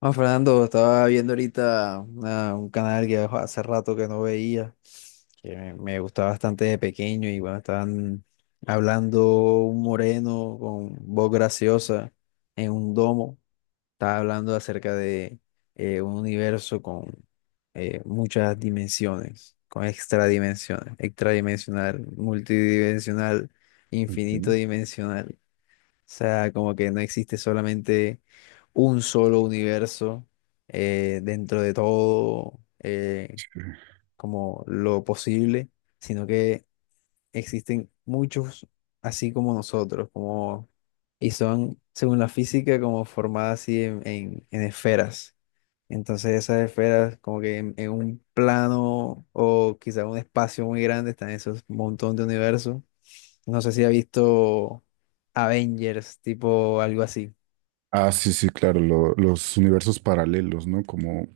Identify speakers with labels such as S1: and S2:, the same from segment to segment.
S1: Ah, Fernando, estaba viendo ahorita un canal que jo, hace rato que no veía, que me gustaba bastante de pequeño y bueno, estaban hablando un moreno con voz graciosa en un domo. Estaba hablando acerca de un universo con muchas dimensiones, con extradimensiones, extradimensional, multidimensional,
S2: Ok.
S1: infinito
S2: Sí.
S1: dimensional sea, como que no existe solamente un solo universo dentro de todo como lo posible, sino que existen muchos así como nosotros, como, y son, según la física, como formadas así en esferas. Entonces esas esferas como que en un plano o quizá un espacio muy grande están esos montón de universos. No sé si ha visto Avengers, tipo algo así.
S2: Ah, sí, sí, claro, los universos paralelos, ¿no? Como,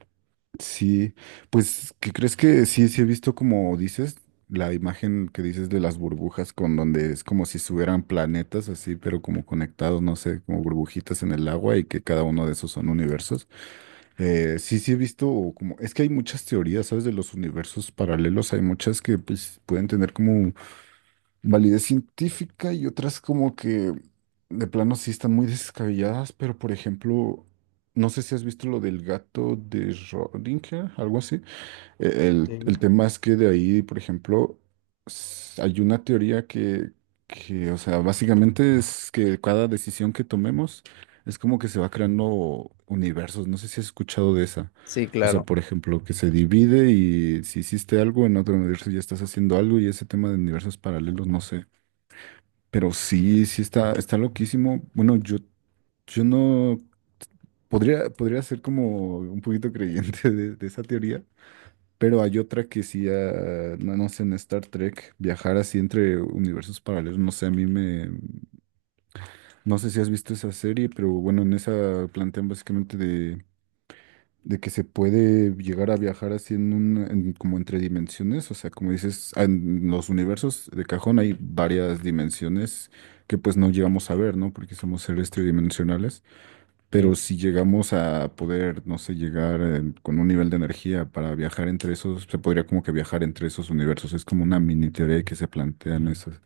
S2: sí, pues, ¿qué crees que sí, sí he visto como dices, la imagen que dices de las burbujas, con donde es como si estuvieran planetas así, pero como conectados, no sé, como burbujitas en el agua y que cada uno de esos son universos? Sí, sí he visto o como, es que hay muchas teorías, ¿sabes? De los universos paralelos, hay muchas que pues pueden tener como validez científica y otras como que de plano sí están muy descabelladas, pero por ejemplo, no sé si has visto lo del gato de Schrödinger, algo así
S1: Sí.
S2: el tema es que de ahí, por ejemplo, hay una teoría que, o sea, básicamente es que cada decisión que tomemos es como que se va creando universos. No sé si has escuchado de esa.
S1: Sí,
S2: O sea,
S1: claro.
S2: por ejemplo, que se divide y si hiciste algo en otro universo ya estás haciendo algo y ese tema de universos paralelos, no sé. Pero sí, sí está, está loquísimo. Bueno, yo no podría ser como un poquito creyente de esa teoría. Pero hay otra que sí, ah, no, no sé, en Star Trek, viajar así entre universos paralelos, no sé, a mí me... No sé si has visto esa serie, pero bueno, en esa plantean básicamente de que se puede llegar a viajar así en un, como entre dimensiones, o sea, como dices, en los universos de cajón hay varias dimensiones que pues no llegamos a ver, ¿no? Porque somos seres tridimensionales. Pero si llegamos a poder, no sé, llegar con un nivel de energía para viajar entre esos, se podría como que viajar entre esos universos. Es como una mini teoría que se plantean esas.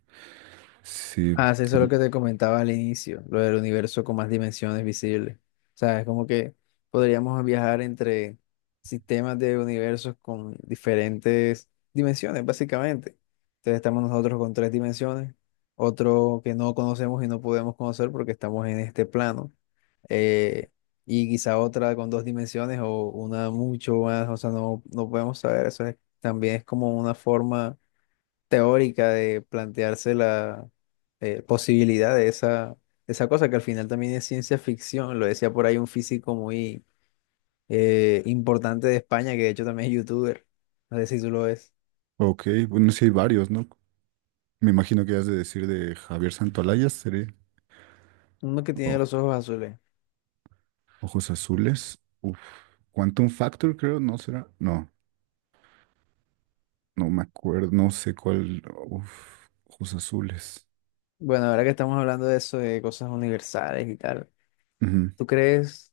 S2: Sí,
S1: Ah, sí, eso es lo
S2: como-
S1: que te comentaba al inicio, lo del universo con más dimensiones visibles. O sea, es como que podríamos viajar entre sistemas de universos con diferentes dimensiones, básicamente. Entonces estamos nosotros con tres dimensiones, otro que no conocemos y no podemos conocer porque estamos en este plano, eh, y quizá otra con dos dimensiones o una mucho más, o sea, no, no podemos saber. También es como una forma teórica de plantearse la posibilidad de esa cosa que al final también es ciencia ficción. Lo decía por ahí un físico muy importante de España, que de hecho también es youtuber. No sé si tú lo ves.
S2: ok, bueno, sí hay varios, ¿no? Me imagino que has de decir de Javier Santolayas, sería,
S1: Uno que tiene
S2: o
S1: los ojos azules.
S2: Ojos Azules. Uf, Quantum Factor, creo, ¿no será? No, no me acuerdo, no sé cuál. Uf, Ojos Azules.
S1: Bueno, ahora que estamos hablando de eso, de cosas universales y tal, ¿tú crees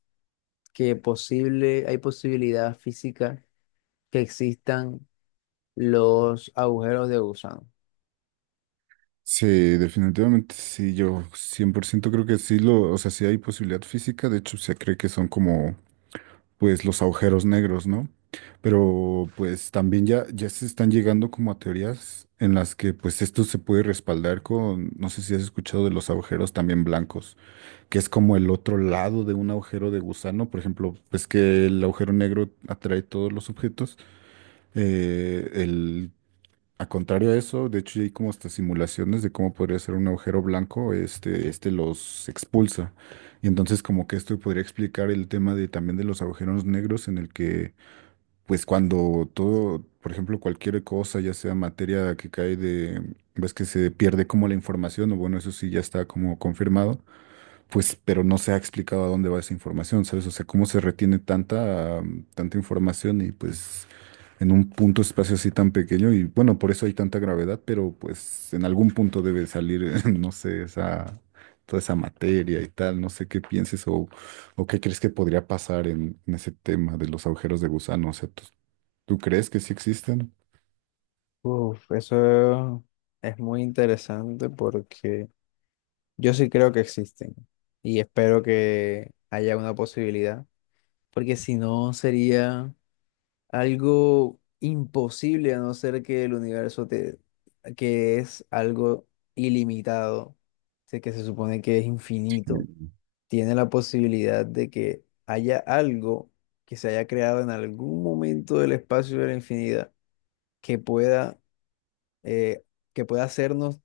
S1: que posible, hay posibilidad física que existan los agujeros de gusano?
S2: Sí, definitivamente sí, yo 100% creo que sí lo, o sea, sí hay posibilidad física, de hecho se cree que son como pues los agujeros negros, ¿no? Pero pues también ya se están llegando como a teorías en las que pues esto se puede respaldar con, no sé si has escuchado de los agujeros también blancos, que es como el otro lado de un agujero de gusano, por ejemplo, pues que el agujero negro atrae todos los objetos, el a contrario a eso, de hecho ya hay como hasta simulaciones de cómo podría ser un agujero blanco, este los expulsa. Y entonces como que esto podría explicar el tema de también de los agujeros negros en el que, pues cuando todo, por ejemplo, cualquier cosa, ya sea materia que cae de, ves que se pierde como la información, o bueno, eso sí ya está como confirmado, pues, pero no se ha explicado a dónde va esa información, ¿sabes? O sea, cómo se retiene tanta, tanta información y pues en un punto espacio así tan pequeño y bueno, por eso hay tanta gravedad, pero pues en algún punto debe salir, no sé, esa, toda esa materia y tal, no sé qué pienses o qué crees que podría pasar en ese tema de los agujeros de gusano, o sea, ¿tú, tú crees que sí existen?
S1: Uf, eso es muy interesante porque yo sí creo que existen y espero que haya una posibilidad, porque si no sería algo imposible a no ser que el universo te, que es algo ilimitado, sé que se supone que es infinito, tiene la posibilidad de que haya algo que se haya creado en algún momento del espacio de la infinidad que pueda, eh, que pueda hacernos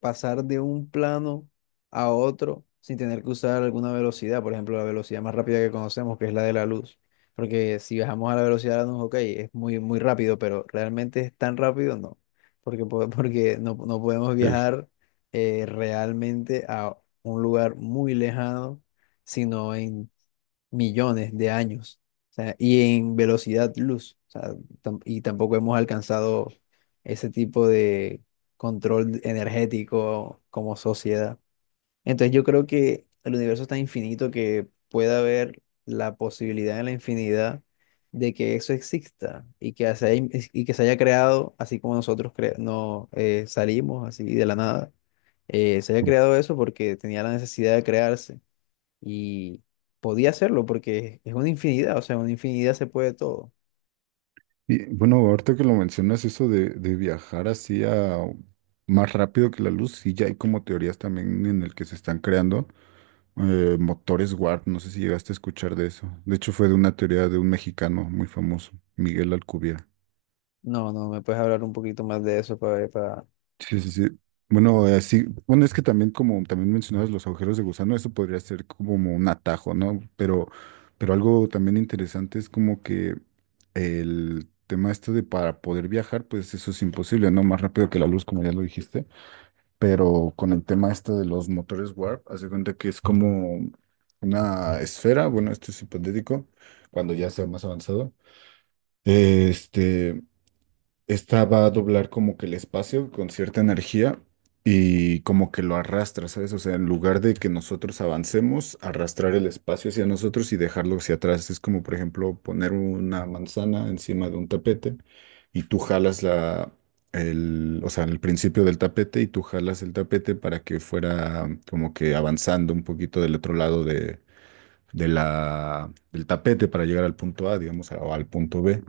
S1: pasar de un plano a otro sin tener que usar alguna velocidad, por ejemplo, la velocidad más rápida que conocemos, que es la de la luz. Porque si bajamos a la velocidad de la luz, ok, es muy, muy rápido, pero realmente es tan rápido, no. Porque no podemos
S2: Sí.
S1: viajar realmente a un lugar muy lejano, sino en millones de años, o sea, y en velocidad luz, o sea, y tampoco hemos alcanzado ese tipo de control energético como sociedad. Entonces yo creo que el universo es tan infinito que puede haber la posibilidad en la infinidad de que eso exista y que se haya creado así como nosotros no, salimos así de la nada. Se haya creado eso porque tenía la necesidad de crearse y podía hacerlo porque es una infinidad, o sea, una infinidad se puede todo.
S2: Y bueno, ahorita que lo mencionas, eso de viajar así a más rápido que la luz, sí, ya hay como teorías también en el que se están creando motores warp, no sé si llegaste a escuchar de eso. De hecho, fue de una teoría de un mexicano muy famoso, Miguel Alcubierre.
S1: No, no, ¿me puedes hablar un poquito más de eso para ver? Para...
S2: Sí, sí, sí. Bueno, así, bueno, es que también como también mencionabas los agujeros de gusano, eso podría ser como un atajo, ¿no? Pero algo también interesante es como que el tema este de para poder viajar, pues eso es imposible, ¿no? Más rápido que la luz, como ya lo dijiste. Pero con el tema este de los motores warp, haz de cuenta que es como una esfera, bueno, esto es hipotético, cuando ya sea más avanzado. Este Esta va a doblar como que el espacio con cierta energía y como que lo arrastra, ¿sabes? O sea, en lugar de que nosotros avancemos, arrastrar el espacio hacia nosotros y dejarlo hacia atrás. Es como, por ejemplo, poner una manzana encima de un tapete y tú jalas la, el, o sea, el principio del tapete y tú jalas el tapete para que fuera como que avanzando un poquito del otro lado de la, del tapete para llegar al punto A, digamos, o al punto B.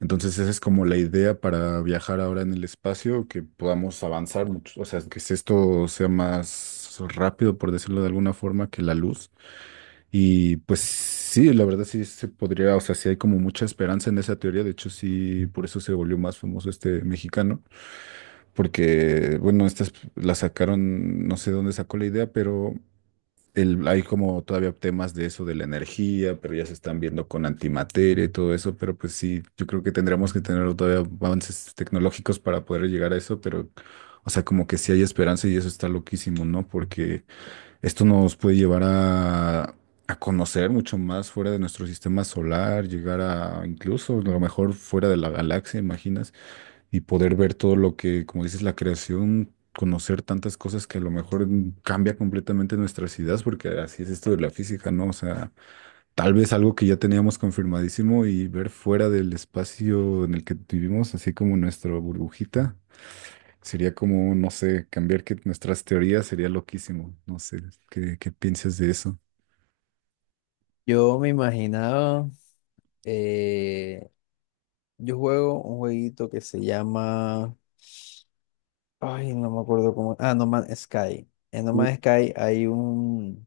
S2: Entonces, esa es como la idea para viajar ahora en el espacio, que podamos avanzar mucho, o sea, que si esto sea más rápido, por decirlo de alguna forma, que la luz. Y pues sí, la verdad sí se podría, o sea, sí hay como mucha esperanza en esa teoría, de hecho sí, por eso se volvió más famoso este mexicano, porque bueno, estas la sacaron, no sé dónde sacó la idea, pero hay como todavía temas de eso de la energía, pero ya se están viendo con antimateria y todo eso, pero pues sí, yo creo que tendremos que tener todavía avances tecnológicos para poder llegar a eso, pero o sea, como que sí hay esperanza y eso está loquísimo, ¿no? Porque esto nos puede llevar a conocer mucho más fuera de nuestro sistema solar, llegar a incluso a lo mejor fuera de la galaxia, imaginas y poder ver todo lo que, como dices, la creación, conocer tantas cosas que a lo mejor cambia completamente nuestras ideas, porque así es esto de la física, ¿no? O sea, tal vez algo que ya teníamos confirmadísimo y ver fuera del espacio en el que vivimos, así como nuestra burbujita, sería como, no sé, cambiar que nuestras teorías sería loquísimo. No sé, ¿qué, qué piensas de eso?
S1: Yo me imaginaba, eh, yo juego un jueguito que se llama, ay, no me acuerdo cómo, ah, No Man's Sky. En No Man's Sky hay un,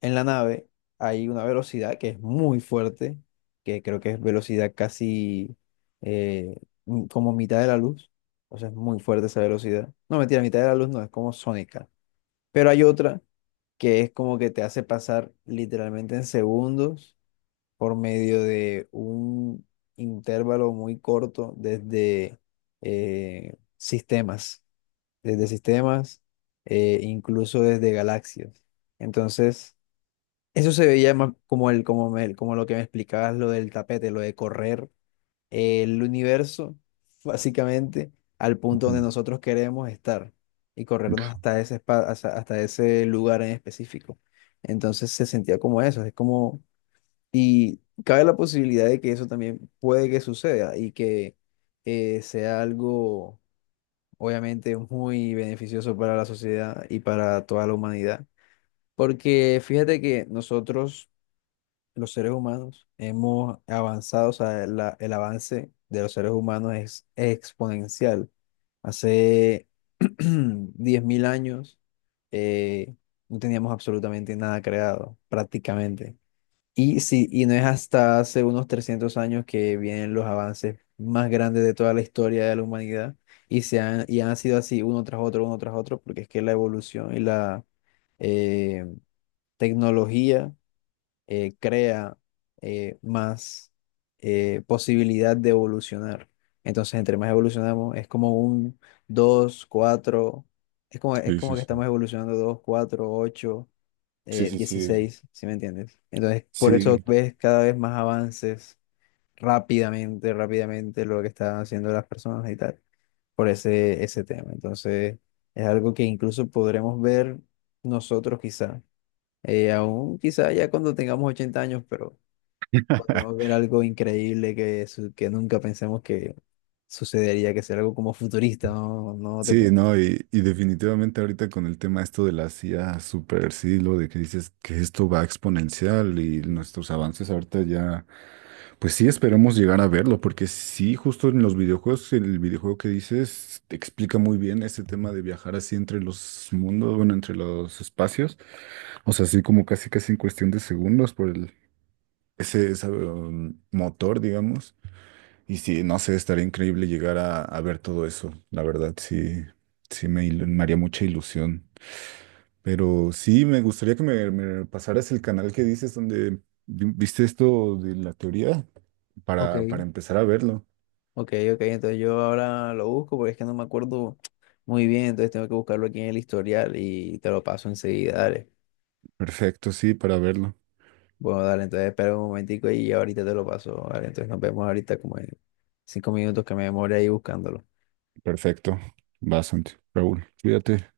S1: en la nave hay una velocidad que es muy fuerte, que creo que es velocidad casi eh, como mitad de la luz. O sea, es muy fuerte esa velocidad. No, mentira, mitad de la luz no, es como sónica. Pero hay otra que es como que te hace pasar literalmente en segundos por medio de un intervalo muy corto desde eh, sistemas, desde sistemas, incluso desde galaxias. Entonces... Eso se veía más como el, como lo que me explicabas, lo del tapete, lo de correr el universo, básicamente, al punto donde
S2: Ujú.
S1: nosotros queremos estar y corrernos hasta ese hasta ese lugar en específico. Entonces se sentía como eso, es como, y cabe la posibilidad de que eso también puede que suceda y que sea algo, obviamente, muy beneficioso para la sociedad y para toda la humanidad. Porque fíjate que nosotros los seres humanos hemos avanzado, o sea, el avance de los seres humanos es exponencial. Hace 10.000 años eh, no teníamos absolutamente nada creado, prácticamente. Y, sí, y no es hasta hace unos 300 años que vienen los avances más grandes de toda la historia de la humanidad y, se han, y han sido así uno tras otro, porque es que la evolución y la eh, tecnología crea más posibilidad de evolucionar. Entonces, entre más evolucionamos, es como un 2 4 es
S2: Sí,
S1: como
S2: sí,
S1: que
S2: sí.
S1: estamos evolucionando 2 4 8
S2: Sí, sí, sí.
S1: 16, ¿sí me entiendes? Entonces, por eso
S2: Sí.
S1: ves cada vez más avances rápidamente, rápidamente lo que están haciendo las personas y tal, por ese tema. Entonces, es algo que incluso podremos ver nosotros quizá, aún quizá ya cuando tengamos 80 años, pero podríamos ver algo increíble que, que nunca pensemos que sucedería, que sea algo como futurista, ¿no? No te
S2: Sí,
S1: puedo
S2: no, y definitivamente ahorita con el tema esto de la IA super siglo, de que dices que esto va exponencial y
S1: decir.
S2: nuestros avances ahorita ya, pues sí esperamos llegar a verlo, porque sí, justo en los videojuegos, el videojuego que dices te explica muy bien ese tema de viajar así entre los mundos, bueno, entre los espacios, o sea, así como casi casi en cuestión de segundos por el, ese, esa, motor, digamos. Y sí, no sé, estaría increíble llegar a ver todo eso. La verdad, sí, sí me, me haría mucha ilusión. Pero sí, me gustaría que me pasaras el canal que dices donde viste esto de la teoría
S1: Ok,
S2: para empezar a verlo.
S1: ok, ok, entonces yo ahora lo busco porque es que no me acuerdo muy bien, entonces tengo que buscarlo aquí en el historial y te lo paso enseguida, dale.
S2: Perfecto, sí, para verlo.
S1: Bueno, dale, entonces espera un momentico y ahorita te lo paso, dale, entonces nos vemos ahorita como en 5 minutos que me demore ahí buscándolo.
S2: Perfecto. Bastante. Raúl, cuídate.